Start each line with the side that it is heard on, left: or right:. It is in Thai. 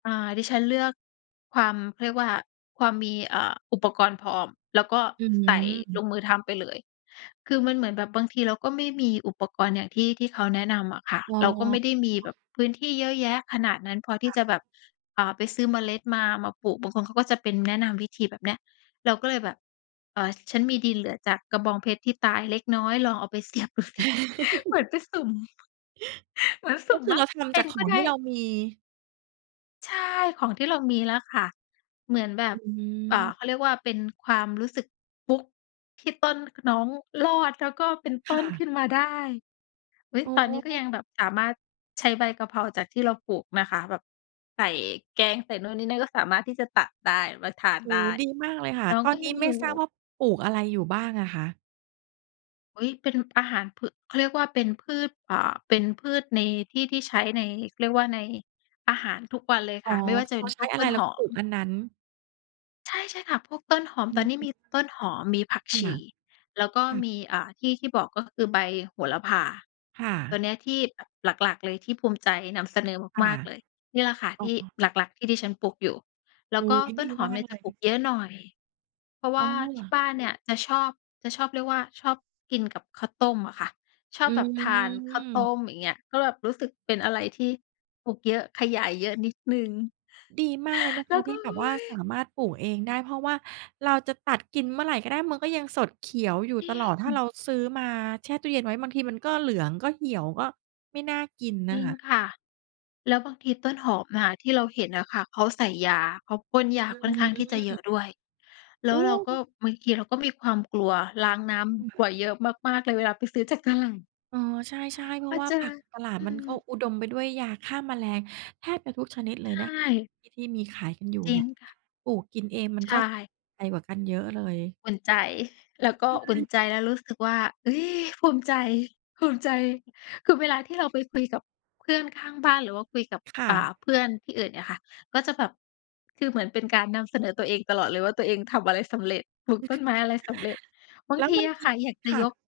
left: อ่า ดิฉันเลือกความ เขาเรียกว่า ความมี อ่า อุปกรณ์พร้อม แล้วก็
right: อื
left: ใส่ล
right: ม
left: งมือทำไปเลย คือมันเหมือนแบบบางทีเราก็ไม่มีอุปกรณ์อย่างที่ ที่เขาแนะนำอะค่ะ
right: อ้
left: เราก็ไม
right: อ
left: ่ได้มีแบบพื้นที่เยอะแยะขนาดนั้นพอท
right: ค
left: ี่
right: ่
left: จะ
right: ะ
left: แบบ อ่า ไปซื้อเมล็ดมา มาปลูก บางคนเขาก็จะเป็นแนะนำวิธีแบบเนี้ย เราก็เลยแบบ เอ่อ ฉันมีดินเหลือจากกระบองเพชรที่ตายเล็กน้อยลองเอาไป เสียบดูสิ เหมือนไปสุ่ม เหมือนส
right: ก
left: ุ
right: ็
left: ่ม
right: คือ
left: ว่
right: เ
left: า
right: ราท
left: เป
right: ำจ
left: ็
right: าก
left: น
right: ข
left: ก
right: อ
left: ็
right: ง
left: ได
right: ที
left: ้
right: ่เรามี
left: ใช่ ของที่เรามีแล้วค่ะ เหมือนแบ
right: อ
left: บ เอ่อ
right: ืม
left: เขาเรียกว่า เป็นความรู้สึกฟลุกที่ต้นน้องรอด แล้วก็เป็นต
right: ค
left: ้
right: ่
left: นข
right: ะ
left: ึ้นมาได้ อุ๊ย
right: อ๋
left: ตอนนี้ก็ย
right: อ
left: ังแบบสามารถใช้ใบกะเพราจากที่เราปลูกนะคะ แบบใส่แกง ใส่นู่นนี่นั่น ก็สามารถที่จะตัดได้ มาทาน
right: โอ้
left: ได
right: โฮ
left: ้
right: ดีมากเลยค่ะ
left: น้อง
right: ตอ
left: ก
right: น
left: ็
right: นี
left: ย
right: ้
left: ัง
right: ไ
left: อ
right: ม
left: ย
right: ่
left: ู
right: ทราบ
left: ่
right: ว่าปลูกอะไรอยู่บ้างอะคะ?
left: อุ๊ย เป็นอาหารพือ เขาเรียกว่า เป็นพืช อ่า เป็นพืชในที่ ที่ใช้ใน เขาเรียกว่า ในอาหารทุกวันเลย
right: อ
left: ค
right: ๋อ
left: ่ะ ไม่ว่า
right: คื
left: จ
right: อ
left: ะเ
right: เ
left: ป
right: ร
left: ็น
right: า
left: พ
right: ใช้
left: วก
right: อะ
left: ต
right: ไร
left: ้น
right: เรา
left: ห
right: ก็
left: อ
right: ปลู
left: ม
right: กอันนั้น
left: ใช่ ใช่ค่ะ พวกต้นหอม
right: อ
left: ตอนนี้
right: ื
left: ม
right: ม
left: ีต้นหอม มีผัก
right: ค
left: ช
right: ่ะ
left: ี แล้วก็
right: ค่
left: ม
right: ะ
left: ี อ่า ที่ ที่บอก ก็คือใบโหระพา
right: ค่
left: ต
right: ะ
left: ัวเนี้ยที่แบบหลัก ๆ เลยที่ภูมิใจนำเสนอ
right: ค่
left: ม
right: ะ
left: าก ๆ เลย นี่ล่ะค่ะ
right: อ
left: ท
right: ๋อ
left: ี่หลัก ๆ ที่ดิฉันปลูกอยู่ แล
right: โ
left: ้
right: อ
left: ว
right: ้
left: ก
right: โ
left: ็
right: ฮ
left: ต
right: ด
left: ้
right: ี
left: นหอ
right: ม
left: ม
right: า
left: เนี
right: ก
left: ่ย
right: เ
left: จ
right: ล
left: ะ
right: ย
left: ปลูกเยอะหน่อย เพราะว
right: อ๋
left: ่
right: อ
left: า
right: เ
left: ท
right: หร
left: ี
right: อ
left: ่บ้านเนี่ยจะชอบ จะชอบ เรียกว่าชอบกินกับข้าวต้มอะค่ะ ชอ
right: อ
left: บ
right: ื
left: แบบทานข้าวต้
right: ม
left: ม อย่างเงี้ย ก็แบบรู้สึกเป็นอะไรที่ปลูกเยอะ ขยายเยอะนิดหนึ่ง
right: ดีมากเลยนะ
left: แ
right: ค
left: ล้
right: ะ
left: วก
right: ท
left: ็
right: ี่แบ
left: โอ้
right: บว่า
left: ย
right: สามารถปลูกเองได้ เพราะว่าเราจะตัดกินเมื่อไหร่ก็ได้ มันก็ยังสดเขียวอยู่
left: จริ
right: ตลอด ถ้าเร
left: ง
right: าซื้อมาแช่ตู้เย็นไว้ บางทีมันก็เหลือง ก็เหี่ยว ก็ไม่น่ากิน
left: จ
right: น่
left: ร
right: ะ
left: ิง
right: ค่ะ
left: ค่ะ แล้วบางทีต้นหอมอะที่เราเห็นน่ะค่ะ เขาใส่ยา เขาพ่นยา
right: อื
left: ค่อนข้างที่จะเยอ
right: ม
left: ะด้วย แล้
right: โอ
left: ว
right: ้
left: เราก็ บางทีเราก็มีความกลัว ล้างน้
right: ค
left: ำ
right: ่
left: บ่
right: ะ
left: อย เยอะมาก ๆ เลยเวลาไปซื้อ จากตลาด
right: อ๋อ ใช่ ๆ เพร
left: พ
right: า
left: อ
right: ะว่า
left: เจอ
right: ผักตลาด
left: อื
right: มันก็
left: ม
right: อุดมไปด้วยยาฆ่าแมลงแทบจะทุกชนิดเล
left: ใช
right: ยนะ
left: ่
right: ที่ ที่มีขายกันอยู่
left: จร
right: เ
left: ิ
right: นี่
left: ง
right: ย
left: ค่ะ
right: ปลูกกินเองมัน
left: ใช
right: ก็
left: ่
right: ใจกว่ากันเยอะเลย
left: อุ่นใจ แล้วก็
right: ใช
left: อุ่น
right: ่
left: ใจ แล้วรู้สึกว่า เฮ้ย ภูมิใจ ภูมิใจ คือเวลาที่เราไปคุยกับเพื่อนข้างบ้าน หรือว่าคุยกับ
right: ค่
left: อ่า
right: ะ
left: เพื่อนที่อื่นเนี่ยค่ะ ก็จะแบบ คือเหมือนเป็นการนำเสนอตัวเองตลอดเลยว่า ตัวเองทำอะไรสำเร็จ ปลูกต้นไม้อะไรสำเร็จ บา
right: แ
left: ง
right: ล้ว
left: ที
right: มัน
left: อะ
right: ม
left: ค
right: ี
left: ่ะ อยากจ
right: ค
left: ะ
right: ่
left: ย
right: ะ
left: ก